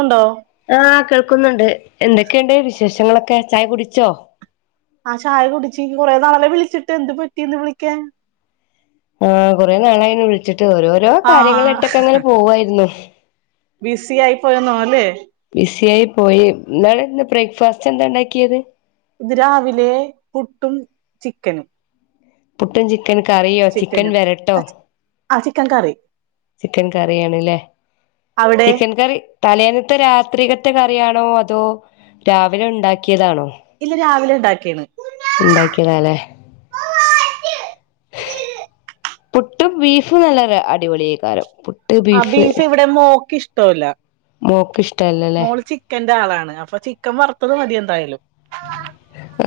ഉണ്ടോ? ആഹ് കേൾക്കുന്നുണ്ട് എന്തൊക്കെയുണ്ട് വിശേഷങ്ങളൊക്കെ ചായ കുടിച്ചോ? ആഹ് ചായ കുടിച്ച് ഇച്ച് കുറെ നാള് ആയല്ലോ വിളിച്ചിട്ട് എന്ത്‌ പറ്റി ഇന്ന് വിളിക്കാൻ ആഹ് കുറെ നാളായി വിളിച്ചിട്ട് ഓരോരോ കാര്യങ്ങളൾ ആഹ് ഇട്ടൊക്കെ അങ്ങനെ പോവായിരുന്നു. ബിസി ആയി പോയന്നോ അല്ലേ? ബിസി ആയി പോയി ഇന്നലെന്ന് ബ്രേക്ക്ഫാസ്റ്റ് എന്താ ഉണ്ടാക്കിയത്? ഇത് രാവിലെ പുട്ടും ചിക്കനും പുട്ടും ചിക്കൻ കറിയോ ചിക്കൻ ചിക്കനും വെരട്ടോ? ആ ചിക്കൻ കറി ചിക്കൻ കറിയണല്ലേ അവിടെ ചിക്കൻ കറി തലേന്നത്തെ രാത്രികത്തെ കറിയാണോ അതോ രാവിലെ ഉണ്ടാക്കിയതാണോ? ഇല്ല രാവിലെ ഉണ്ടാക്കിയാണ്. ഇണ്ടാക്കിയതാല്ലേ? പുട്ടും ബീഫും നല്ലരു അടിപൊളിഅയ്ക്കാരം. ആഹ് ബീഫ് ഇവിടെ മോക്ക് ഇഷ്ടല്ല മോക്ക് ഇഷ്ടല്ലല്ലേ മോള് ചി ക്കന്റെ ആളാണ് അപ്പൊ ചിക്കൻ വറുത്തത് മതിയ എന്തായാലും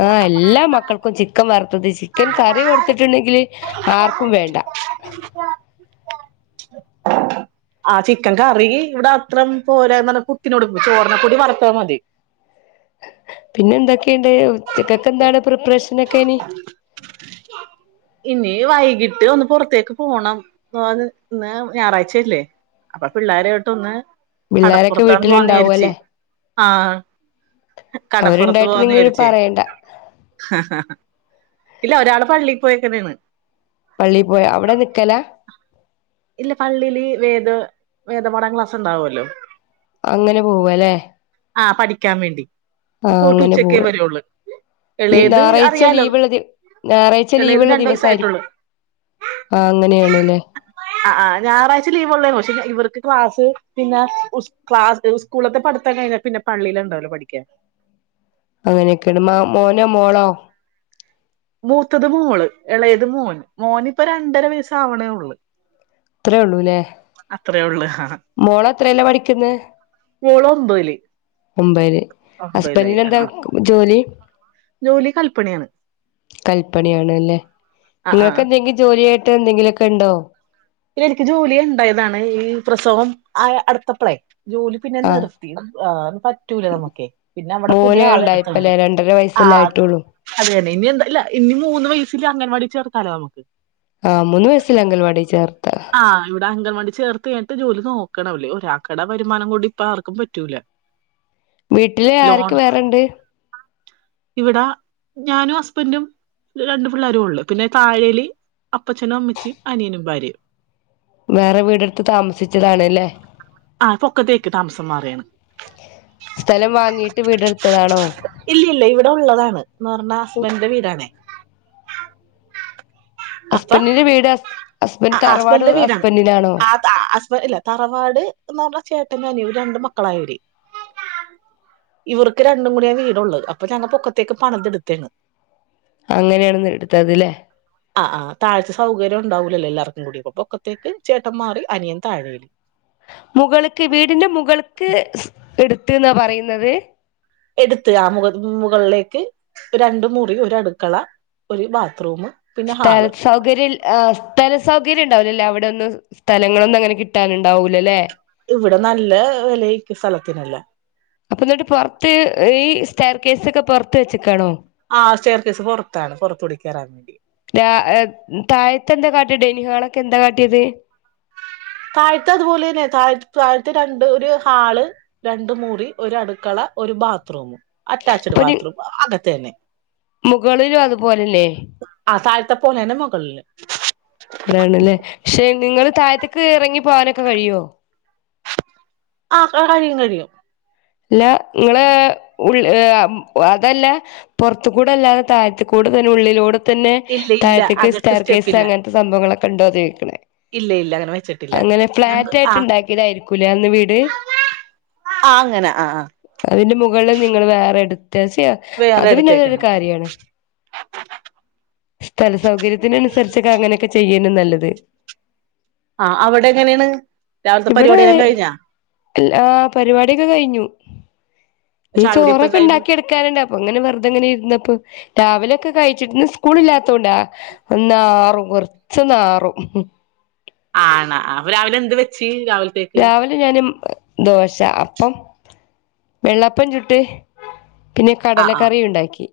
ആഹ് എല്ലാ മക്കൾക്കും ചിക്കൻ വറുത്തത് ചിക്കൻ കറി കൊടുത്തിട്ടുണ്ടെങ്കില് ആർക്കും വേണ്ട [inaudible] ആഹ് ചിക്കൻ കറി ഇവിടെ അത്ര പോരാ പറ കുത്തിനോട് ചോറിനക്കൂടി വളർത്താൽ മതി പിന്നെ എന്തൊക്കെയുണ്ട്ക്കൊക്ക എന്താണ് പ്രിപ്രേഷനൊക്കെനി ഇനി വൈകിട്ട് ഒന്ന് പുറത്തേക്ക് പോണംന്ന് ഇന്ന് ഞായറാഴ്ചയല്ലേ അപ്പൊ പിള്ളോരോട്ട് ഒന്ന് പിള്ളോരൊക്കെ കടപ്പുറത്താന്ന് പോന്ന വീട്ടിലുണ്ടാവും വിചരിച്ചു അല്ലേ ആഹ് കടപ്പുറത്ത് അവരുണ്ടായിട്ട് പോവാന്ന് നിങ്ങ വിചാ പറയണ്ട ഇല്ല ഒരാള് പള്ളി പോയക്കനെയാണ് പള്ളിയിൽ പോയ അവിടെ നിക്കലാ ഇല്ല പള്ളിയില് വേദ വേദ പാഠം ക്ലാസ്സ് ഉണ്ടാവല്ലോ അങ്ങനെ പോവല്ലേ ആഹ് പഠിക്കാൻ വേണ്ടി ആഹ് പോയിട്ട് അങ്ങനെ ഉച്ചക്കേ പോവ വരുള്ളൂ എളേത് ഞായറാഴ്ച അറിയാലോ ലീവള്ള ഞായറാഴ്ച എളേതിന് ലീവ്ള്ള രണ്ട് ദിവസായിരിക്കും വയസ്സായിട്ടുള്ളൂ ആഹ് അങ്ങനെയാണ് അല്ലേ ആഹ് ആഹ് ഞായറാഴ്ച ലീവ്ള്ളേ പക്ഷെ ഇവർക്ക് ക്ലാസ് പിന്നെ ക്ലാസ് സ്ളത്തെ പഠത്താൻ കഴിഞ്ഞാ പിന്നെ പള്ളിയിലുണ്ടാവല്ലോ പഠിക്കാൻ അങ്ങനെയൊക്കെയണ്ട് മ മോനോ മോളോ മൂത്തത് മോള് ഇളയത് മോന് മോന് ഇപ്പോ രണ്ടര വയസ്സ ആവണേ ഉള്ളു അത്രയേ ഉള്ളൂല്ലേ അത്രേ ഉള്ളു ആ മോള എത്രയല്ലേ പഠിക്കന്ന് മോള് ഒമ്പതില് മുംബൈയിൽ ഒമ്പതിലായി ഹസ്ബന്ഡന് ആ എന്താ ജോലി ജോലി കല്പ്പണിയാണ് കല്പ്പണി ആണ് അല്ലേ ആ ആ നിങ്ങക്ക് എന്തെങ്കിലും ജോലിയായിട്ട് എന്തെങ്കിലുമൊക്കെ ഉണ്ടോ പിന്നെ എനിക്ക് ജോലി ഉണ്ടായതാണ് ഈ പ്രസവം ആഹ് അടുത്തപഴേ ജോലി പിന്നെ ആഹ് നിർത്തി പറ്റൂലേ നമ്മുക്കെ പിന്നെ അവിടെ പുതിയ ആള എടുത്ത അല്ലേ രണ്ടര വയസ്സല്ലായിട്ടുള്ളൂ അതെ തന്നെ ഇനി എന്താ ഇല്ല ഇനി മൂന്ന് വയസ്സിൽ അംഗൻവാടി ചേർത്താലോ നമുക്ക് ആഹ് മൂന്ന് വയസ്സൽ അംഗങ്കൽവാടി ചേർത്ത ആഹ് ഇവിടെ അൻവാണ്ടി ചേർത്ത് കഴിഞ്ഞിട്ട ജോലി നോക്കണല്ലേ ഒരാൾകട വരുമാനം കൊണ്ട്ടി ഇപ്പം ആർക്കും പറ്റൂല വീട്ടില് ആരൊക്ക വേറെണ്ട് ഇവിട ഞാനും ഹസ്ബൻ്റും രണ്ടു പിള്ളേരു ഉള്ളു പിന്നെ താഴേൽ അപ്പച്ചനും അമ്മച്ചിയും അനിയനും ഭാര്യയും വേറെ വീടെടുത്ത് താമസിച്ചതാണല്ലേ ആഹ് പൊക്കത്തേക്ക് താമസം മാറുകയാണ് സ്ഥലം വാങ്ങിട്ട് വീടെടുത്തതാണോ ഇല്ലില്ല ഇവ്ടൊള്ളതാണ് ന്നൊർഞ്ഞാ സ്ബന്റെ വീടാണെ അപ്പൊ ബന്റിന്റെ വീട് ഹസ് ഹസ്ബൻ്റ് തറവാട് ഹസ്ബൻഡന്റെ വീടാണ് ഹസ്ബൻ്റിനാണോ ആ ഹസ്ബൻറ് ഇല്ല തറവാട് ന്ന് പർഞ്ഞ ചേട്ടനു അനിയന് രണ്ട് മക്കളായിവര് ഇവർക്ക് രണ്ടും കൂടിയാ വീടൊള്ളെ അപ്പൊ ഞങ്ങ പൊക്കത്തേക്ക് പണിതിട്ത്തേണ് അങ്ങെനേണെ ന്ന് എട്ത്തത് ലെ ആഹ് ആഹ് താഴത്തെ സൗകര്യൊണ്ടാവു ല്ലല്ലോ എല്ലാർക്കും കൂടി പൊക്കത്തേക്ക് ചേട്ട മാറി അനിയൻ താഴേ മുകള്ക്ക് വീടിന്റെ മുകള്ക്ക് ഇട്ത്ത്ന്നാ പറയ്ന്നത് എട്ത്ത് ആഹ് മുക മുകൾലേക്ക് രണ്ട് മുറി ഒരട്ക്കള ഒരു ബാത്ത്റൂമ് സ്ഥെൽ സൗകര്യൽ ഏഹ് സ്ഥല സൗകര്യണ്ടാവ്ല ലേ അവ്ടെന്നു സ്ഥലങ്ങളൊന്നും അങ്ങനെ കിട്ടാനിണ്ടാവൂലല്ലേ ഇവിടെ നല്ല വെലെയ്ക്കു സലത്തിനല്ല അപ്പൊന്നിട്ട് പൊറത്ത് ഈ സ്റ്റെയർകേസെക്കെ പൊർത്ത് വെച്ചക്കാണോ ആഹ് സ്റ്റേർകേസ് പൊർത്താണ് പൊർത്തൂടി കേറാവേണ്ടി ആ ഏഹ് താഴത്തെന്താ കാട്ട്യെ ഡെയ്നിഹാളക്കെന്താ കാട്ട്യേത് താഴ്ത്തത്പോലെന്നെ തഴത് താഴത്ത് രണ്ട് ഒര് ഹാള് രണ്ടുമുറി ഒരു അടുക്കള ഒരു ബാത്ത്റൂമും അറ്റാച്ച്ഡ് അപ്പൊ നി ബാത്രൂം അകത്തെന്നെ മുകളിലും അതുപോലെല്ലേ ആഹ് താഴത്തെ പോലെന്നെ മുകളില് അവിടെണ്ല്ലേ ഷെ നിങ്ങള് താഴത്തക്ക് ഇറങ്ങി പോകാനൊക്കെ കഴിയോ ആഹ് കഴിയും കഴിയും അല്ല ഇങ്ങള് ഉള് ഏഹ് അതല്ല പൊർത്തിക്കൂടല്ലാതെ തായ്ത്തിക്കൂടെ തന്ന ഉള്ളിലൂടെ തന്നെ ഇല്ല ഇല്ല തായ്ത്തിക്ക് അകത്ത് സ്റ്റാർ കേസ് സ്റ്റെപ്പില്ല അങ്ങൻത്തെ സംഭവങ്ങളൊക്കെണ്ടോന്ന ചോയ്ക്കണേ ഇല്ലയില്ല അങ്ങനെ വെച്ചിട്ട് അങ്ങനെ ഫ്ളാറ്റായിട്ട് ഇണ്ടാക്ക്യേതായിരിക്കൂല്ലേ അന്ന് വീട് ആഹ് അങ്ങനെ ആഹ് ആഹ് അതിന്റെ മുകള്ള് നിങ്ങള് വേറെ എടുത്ത ചെയ്യ വേറെ അത് പിന്നതൊരു എടുത്തേക്കണം കാര്യാണ് സ്ഥല സൗകര്യത്തിനന്സരിച്ചൊക്കെ അങ്ങനൊക്കെ ചെയ്യന്നെ നല്ലത് ആഹ് അവടെ എങ്ങെനേണ് ഇവിടെ ഏൽ ആഹ് പരിപാട്യൊക്കെ കൈഞ്ഞു ഈ ചായ കുടിയൊക്കെ എന്തായിന് ചോറൊക്കെണ്ടാക്കി എടു കാനിണ്ടപ്പ അങ്ങനെ വെർതെങ്ങനെര്ന്നപ്പൊ രാവിലൊക്കെ കഴിച്ച് ഇന്ന് സ്കൂളില്ലത്തോണ്ടാ ഒന്നാറും കൊർച്ചൊന്നാറും ആണ അപ രാവിലെന്ത് വെച്ച് രാവിലെ രാവിലെ ഞാന് ദോശ അപ്പം വെള്ളപ്പം ചുട്ട് പിന്നെ കടല ആഹ് ആഹ് കറിയുണ്ടാക്കി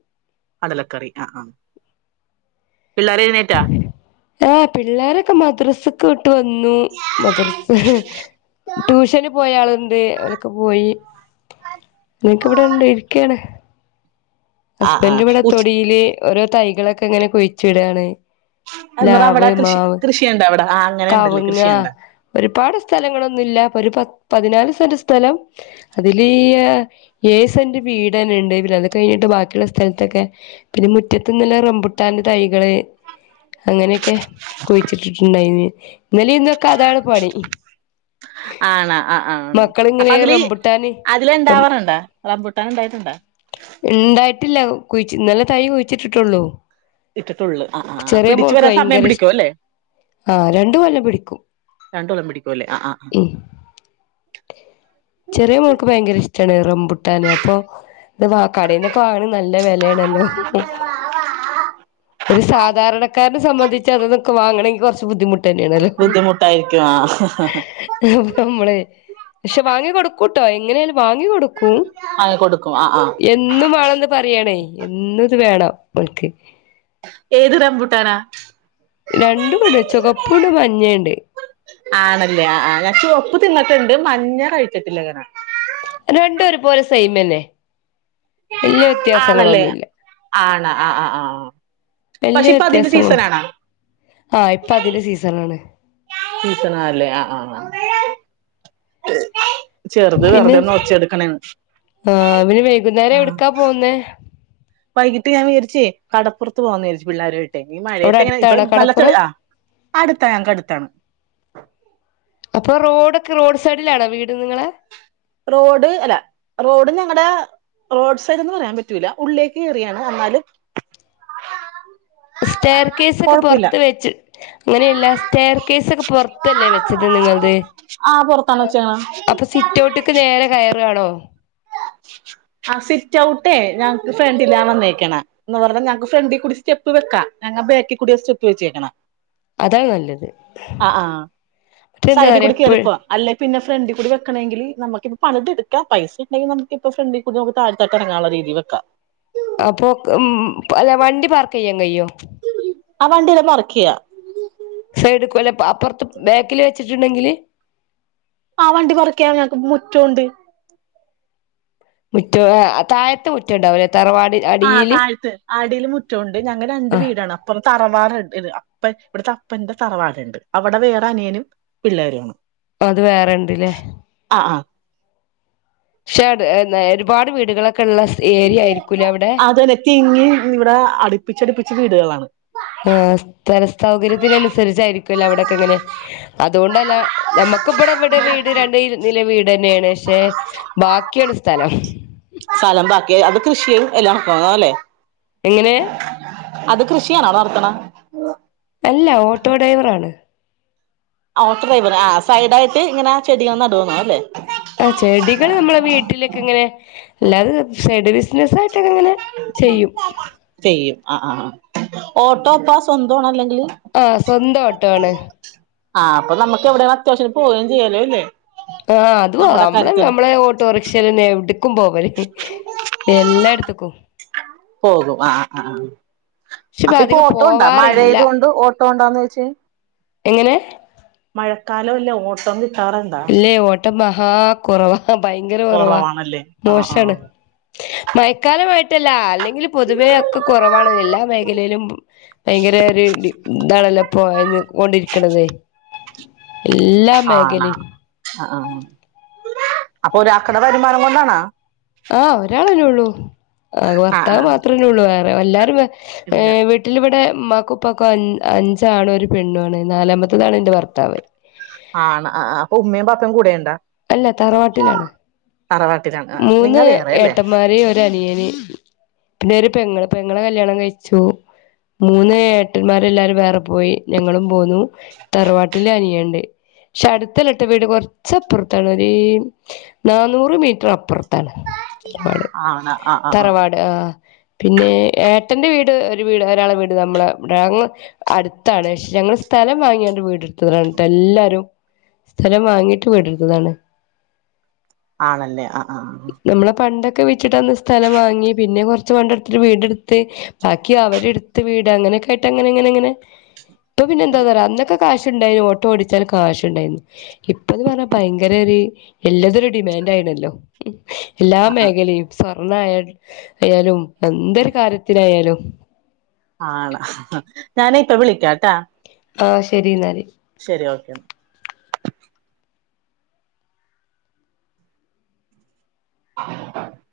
കടലക്കറി ആഹ് ആഹ് പിള്ളേരേത് നേ ആഹ് പിള്ളേരൊക്കെ മദ്രസ് ട്ട് വന്നു മദ്റസ് ട്യൂഷന് പോയാളിണ്ട് ഓലൊ ക്കെ പോയി നിക്ക് ഇവ്ടെണ്ട് ഇരിക്കേണ് ആഹ് ആഹ് ഹസ്ബന്റിവ്ടെ ഉച്ച തൊടീല് ഓരോ തൈകളൊക്കെങ്ങനെ കുയ്ച്ചിടാണ് എന്നടവ്ടെ കൃഷി കൃഷിയിണ്ടവ്ടെ ആഹ് അങ്ങനെണ്ടല്ലേ കവുങ്ങ കൃഷിണ്ടാ ഒരുപാട് സ്ഥലങ്ങളൊന്നുല്ല ഒരു പ പതിനാല് സെന്റ് സ്ഥലം അതില് ഏഹ് ഏയ് സെന്റ് വീടെന്നെണ്ട് പിന്നെത് കൈഞ്ഞിട്ട് ബാ ക്കിള്ളെ സ്ഥൽത്തൊക്കെ പിന്നെ മുറ്റത്ത്ന്തല്ല റംമ്പുട്ടാന്റെ തൈകള് അങ്ങനെക്കെ കുയ്ച്ചിട്ടിട്ടിണ്ടായ്നി ഇന്നെലിന്നൊക്കെ അതാണ് പണി ആണ ആഹ് ആഹ് ഉം മക്കളിങ്ങനെ അപ്പതില് റംബുട്ടാന് അതില് ഇണ്ടാവാറ്ണ്ട റബ്ബുട്ടനിണ്ടായ്ട്ടിണ്ട ഇണ്ടായ്ട്ടില്ല കുയ്ച്ച് ഇന്നലെ തൈ കുയ്ച്ചിട്ടിട്ടുള്ളൂ ഇട്ടിട്ടൊള്ള് ആഹ് ആഹ് പിടിച്ചു വരാൻ സമയം ഭയങ്കര ഇഷ് പിടിക്കുവല്ലേ ആഹ് രണ്ട് കൊല്ലം പിടിക്കും രണ്ടോളം പിടിക്കും അല്ലേ ആഹ് ആഹ് ഉം ചെറിയ മോൾക്ക് ഭയങ്കര ഇഷ്ടമാണ് റംബുട്ടാന് അപ്പൊ ആഹ് കടയിന്നൊക്കെക്കാളും നല്ല വിലയാണല്ലോ ഒരു സാധാരണക്കാരന സംബന്ധിച്ച് അതൊക്കെ വാങ്ങണമങ്കിൽ കുറച്ച് ബുദ്ധിമുട്ട് തന്നെയല്ലോ ബുദ്ധിമുട്ടായിരിക്കും ആഹ് മ്മള് പക്ഷെ വാങ്ങി കൊടുക്കൂട്ടോ എങ്ങനെയാലും വാങ്ങി കൊടുക്കൂ ആയ കൊടുക്കും ആ ആഹ് ഇന്നും വേണന്ന് പറയണേ എന്നും ഇത് വേണം അവൾക്ക് ഏത് റംമ്പൂട്ടാനാ രണ്ടുംടെ ചുകപ്പുണ്ട് മഞ്ഞണ്ട് ആണല്ലേ ആ ഞാൻ ചൊവ്വപ്പ് തിന്നിട്ടുണ്ട് മഞ്ഞ കഴിച്ചട്ടില്ലങ്ങനാ രണ്ടൂ ഒരു പോലെ സൈമന്നെ വലിയ ആണല്ലേ വ്യത്യാസങ്ങളൊന്നുമില്ല. ആണ് ആ ആ ആ വലിയ പക്ഷെ ഇപ്പൊ അതിന്റെ വ്യത്യാസങ്ങൾ സീസൺ ആണോ ആഹ ഇപ്പൊ അതിന്റെ സീസൺ ആണ്. സീസണാ ലേ ആ ആഹ് പിന്നെ ആ പിന് വൈകുന്നേരം ആ എവിടുക്കാ പോവുന്നേ? വൈകിട്ട് ഞാ വിചാരിച്ച് കടപ്പുറത്ത് പോകാ എന്ന് വിചാരിച്ച് പിള്ളേരു ഈ അവിടെ മഴയത്തെ എങ്ങനെ ഇപ്പൊ അടുത്താണോ നല്ല ചെളി കടപ്പുറം ആ അടുത്താ, ഞങ്ങക്ക് അടുത്താണ്. അപ്പൊ റോഡ്ക്കെ റോഡ് സൈഡിലാണോ വീട് നിങ്ങളെ റോഡ് അല്ല റോഡ് ഞങ്ങളടെ റോഡ് സൈഡ് എന്ന് പറയാൻ പറ്റൂല്ല. ഉള്ളിലേക്ക് കയറിയാണ് എന്നാലും സ്റ്റെയർ കേസ് ഒക്കെ കൊഴപ്പില്ല പുറത്ത് വെച്ച് അങ്ങനെയല്ല സ്റ്റെയർ കേസ് ഒക്കെ പൊറത്തല്ലേ വെച്ചത് നിങ്ങളത് ആ പുറത്താണ് വെച്ചേക്കണെ അപ്പൊ സിറ്റോട്ടക്ക് നേരെ കയറയാണോ?. ആ സിറ്റ് ഔട്ടേ ഞങ്ങക്ക് ഫ്രണ്ടില്ലാ വന്നേക്കണ എന്ന് പറഞ്ഞാ ഞങ്ങക്ക് ഫ്രണ്ടിൽ കൂടി സ്റ്റെപ്പ് വെക്കാം. ഞങ്ങ ബാക്കി കൂടി സ്റ്റെപ്പ് വെച്ചേക്കണ അതാ നല്ലത് ആ ആഹ് മറ്റെന്താ സൈഡിൽ പറയാ കൂടി എപ്പോഴും കയറിപ്പോവാ അല്ലെ പിന്നെ ഫ്രണ്ട് കൂടി വെക്കണമെങ്കിൽ നമുക്കിപ്പ പണിത എടുക്കാം പൈസ ടി നമക്കിപ്പോ ഫ്രണ്ടിൽ കുടി നു താഴത്തക്കിറങ്ങാനുള്ള രീതി വക്കാം. അപ്പൊ ഉം അല്ല വണ്ടി പാർക്ക് ചെയ്യാൻ കയിയോ? ആ വണ്ടിയെല്ലാം പാർക്ക് ചെയ്യാം. സൈഡ് കൊല്ല അപ്പുറത്ത് ബേക്കിൽ വെച്ചിട്ടുണ്ടെങ്കില് ആ വണ്ടി പാർക്കയ്യാ ഞങ്ങക്ക് മുറ്റോണ്ട്. മുറ്റ താഴത്ത് മുറ്റംണ്ടാവില്ല തറവാടി ആ അടിയില് താഴ്ത്തു ആടിയിൽ മുറ്റംണ്ട് ഞങ്ങ രണ്ട് ആ വീടാണ്. അപ്പ തറവാടുണ്ട് അപ്പ ഇവിടുത്തെ അപ്പന്റെ തറവാടുണ്ട് അവിടെ വേറെ അനിയനും പിള്ളേരാണ്. അത് വേറെണ്ടല്ലേ?. ആ ആ പക്ഷേ ഒരുപാട് വീടുകളൊക്കെ ഉള്ള ഏരിയ ആയിരിക്കൂലേ അവിടെ അത് തന്നെ തിങ്ങി ഇവിടെ അടുപ്പിച്ചടുപ്പിച്ച് വീടുകളാണ്. ആ സ്ഥല സൗകര്യത്തിന് അനുസരിച്ചായിരിക്കുംല്ലോ അവിടൊക്കെ അങ്ങനെ അതുകൊണ്ടല്ല, നമ്മുക്കിപ്പടെ ഇവിടെ വീട് രണ്ട് ഇരു നില വീട് തന്നെയാണ് പക്ഷെ ബാക്കിയാണ് സ്ഥലം. സ്ഥലം ബാക്കി അത് കൃഷി എല്ലാം കാണു അല്ലേ?. എങ്ങനെ അത് കൃഷിയണോ നടത്തണ ങ്ങ അല്ല ഓട്ടോ ഡ്രൈവർ ആണ്. ആ ഓട്ടോ ഡ്രൈവർ ആ സൈഡായിട്ട് ഇങ്ങനെ ആ ചെടികൾ നടുവന്നോ അല്ലേ ആ ചെടികൾ നമ്മളെ വീട്ടിലേക്കെ ഇങ്ങനെ അല്ലാതെ സൈഡ ബിസിനസ് ആയിട്ടൊക്കെ ഇങ്ങനെ ചെയ്യും. ചെയ്യും ആ ആ ഓട്ടോ പാസ് എന്തോണ അല്ലെങ്കിൽ ആഹ് സ്വന്തം ഓട്ടോ ആണ് ആ അപ്പൊ നമുക്ക് എവിടെയ അത്യാവശ്യം പോവുക ചെയ്യാലോ, അല്ലേ ആഹ് അത് പോവാ നമ്മുടെ നമ്മള് കാര്യത്തിന് നമ്മളെ ഓട്ടോറിക്ഷൽ എടുക്കുമ്പോ എല്ലായിടത്തക്കും. പോകും ആ ആ ആ പക്ഷെ ഇപ്പ അപ്പൊ ഇപ്പൊ അധികം ഓട്ടോ ഉണ്ടാ. പോവാറില്ല മഴയായത് കൊൊണ്ട് ഓട്ടോ ഉണ്ടാന്ന് വെച്ചാൽ എങ്ങനെ? മഴക്കാലം അല്ല ഓട്ടം കിട്ട ല്ലേ ഓട്ടം മഹാ കൊറവാ ഭയങ്കര കൊറവാ കുറവാണല്ലേ ആ ആ മോശാണ് മയക്കാലമായ്ട്ടല്ല അല്ലെങ്കിൽ പൊതുവേ ഒക്ക കൊറവാണ് എല്ലാ മേഖലയിലും വയ്ങ്കര രു താണല്ലോ പ്പൊ ഇന്ന് പോയി കൊണ്ടിരിക്കണത് എല്ലാ ആണാ മേഖലിം ആ ആ അപ്പൊരാക്കട വരുമാനം കൊണ്ടാണാ ആ ഒരാളല്ലേ ഉള്ളൂ ആ ആ ഭർത്താവ് മാത്രല്ലേള്ളൂ വേറെ എല്ലാരും വെ ഇല്ല വീട്ടിലിവടെ മ്മാക്കുപ്പാക്കും അ അഞ്ചാണു ഒരു പെണ്ണു ആണ് നാലാമത്തതാണ് ന്റെ ഭർത്താവ് ആണ് അ അ അപ്പോ ഉമ്മേം ബാപ്പേം കൂടെണ്ടാ അല്ല തറവാട്ടിലാണ് തറവാട്ടിലാണ് ആ നിങ്ങ മൂന്ന് വേറെ അല്ലേ ഏട്ടന്മാരീ ഒരനിയനീ പിന്നെ ഒരു പെങ്ങള് പെങ്ങളെ കല്യാണം കയ്ച്ചു മൂന്ന് ഏട്ടന്മാരെല്ലാരും വേറെ പോയി ഞങ്ങളും പോന്നു തറവാട്ടിലനിയണ്ട് ഷട്ത്തല്ലട്ടോ വീട് കൊർച്ചപ്പറം തണരീ നാന്നൂറ് മീറ്ററപ്പർത്താണ് വാട് ആണ് ആ ആ ആ തറവാട് ആഹ് പിന്നെ ഏട്ടന്റെ വീട് ഒരു വീട് ഒരാളെ വീട് നമ്മളെ [unintelligible] ങ്ങ് അട്ത്താണ് ഷെ ഞങ്ങള് സ്ഥലം വാങ്യാണ്ട് വീട് എട്ത്തതാണ് ട്ടെല്ലാരും സ്ഥലം വാങ്ങീട്ട് വിട് ട്ത്തതാണ് ആണല്ലേ അഹ് ആ നമ്മളെ പണ്ടൊക്കെ വിറ്റിട്ടന്ന് സ്ഥലം വാങ്ങി പിന്നെ കൊർച്ച് പണ്ടട്ത്തിട്ട് വീട് ട്ത്ത് ബാക്കി അവരിട്ത്ത് വീട് അങ്ങനെക്കെയ്ട്ടങ്ങനങ്ങനെങ്ങനെ [inaudible] പ്പ പിന്നെ ന്താന്നറയാ അന്നക്ക കാശ് ണ്ടായ്നു ഓട്ടോടിച്ചാലും കാശ്ണ്ടായ്ന്നു ഇപ്പന്ന് പറഞ്ഞ ഭയങ്കര ഒര് എല്ലതരു ഡിമാൻഡ് ആയ്ണല്ലോ എല്ലാ ആ ആ മേഖലയും സ്വർണായാലും എന്തൊരു കാര്യത്തിനായാലും ആണ ഞാനിപ്പ വിളിക്കാട്ടാ ആ ശരി ന്നാല് ശരി ഓക്കെ ന്നാ [inaudible]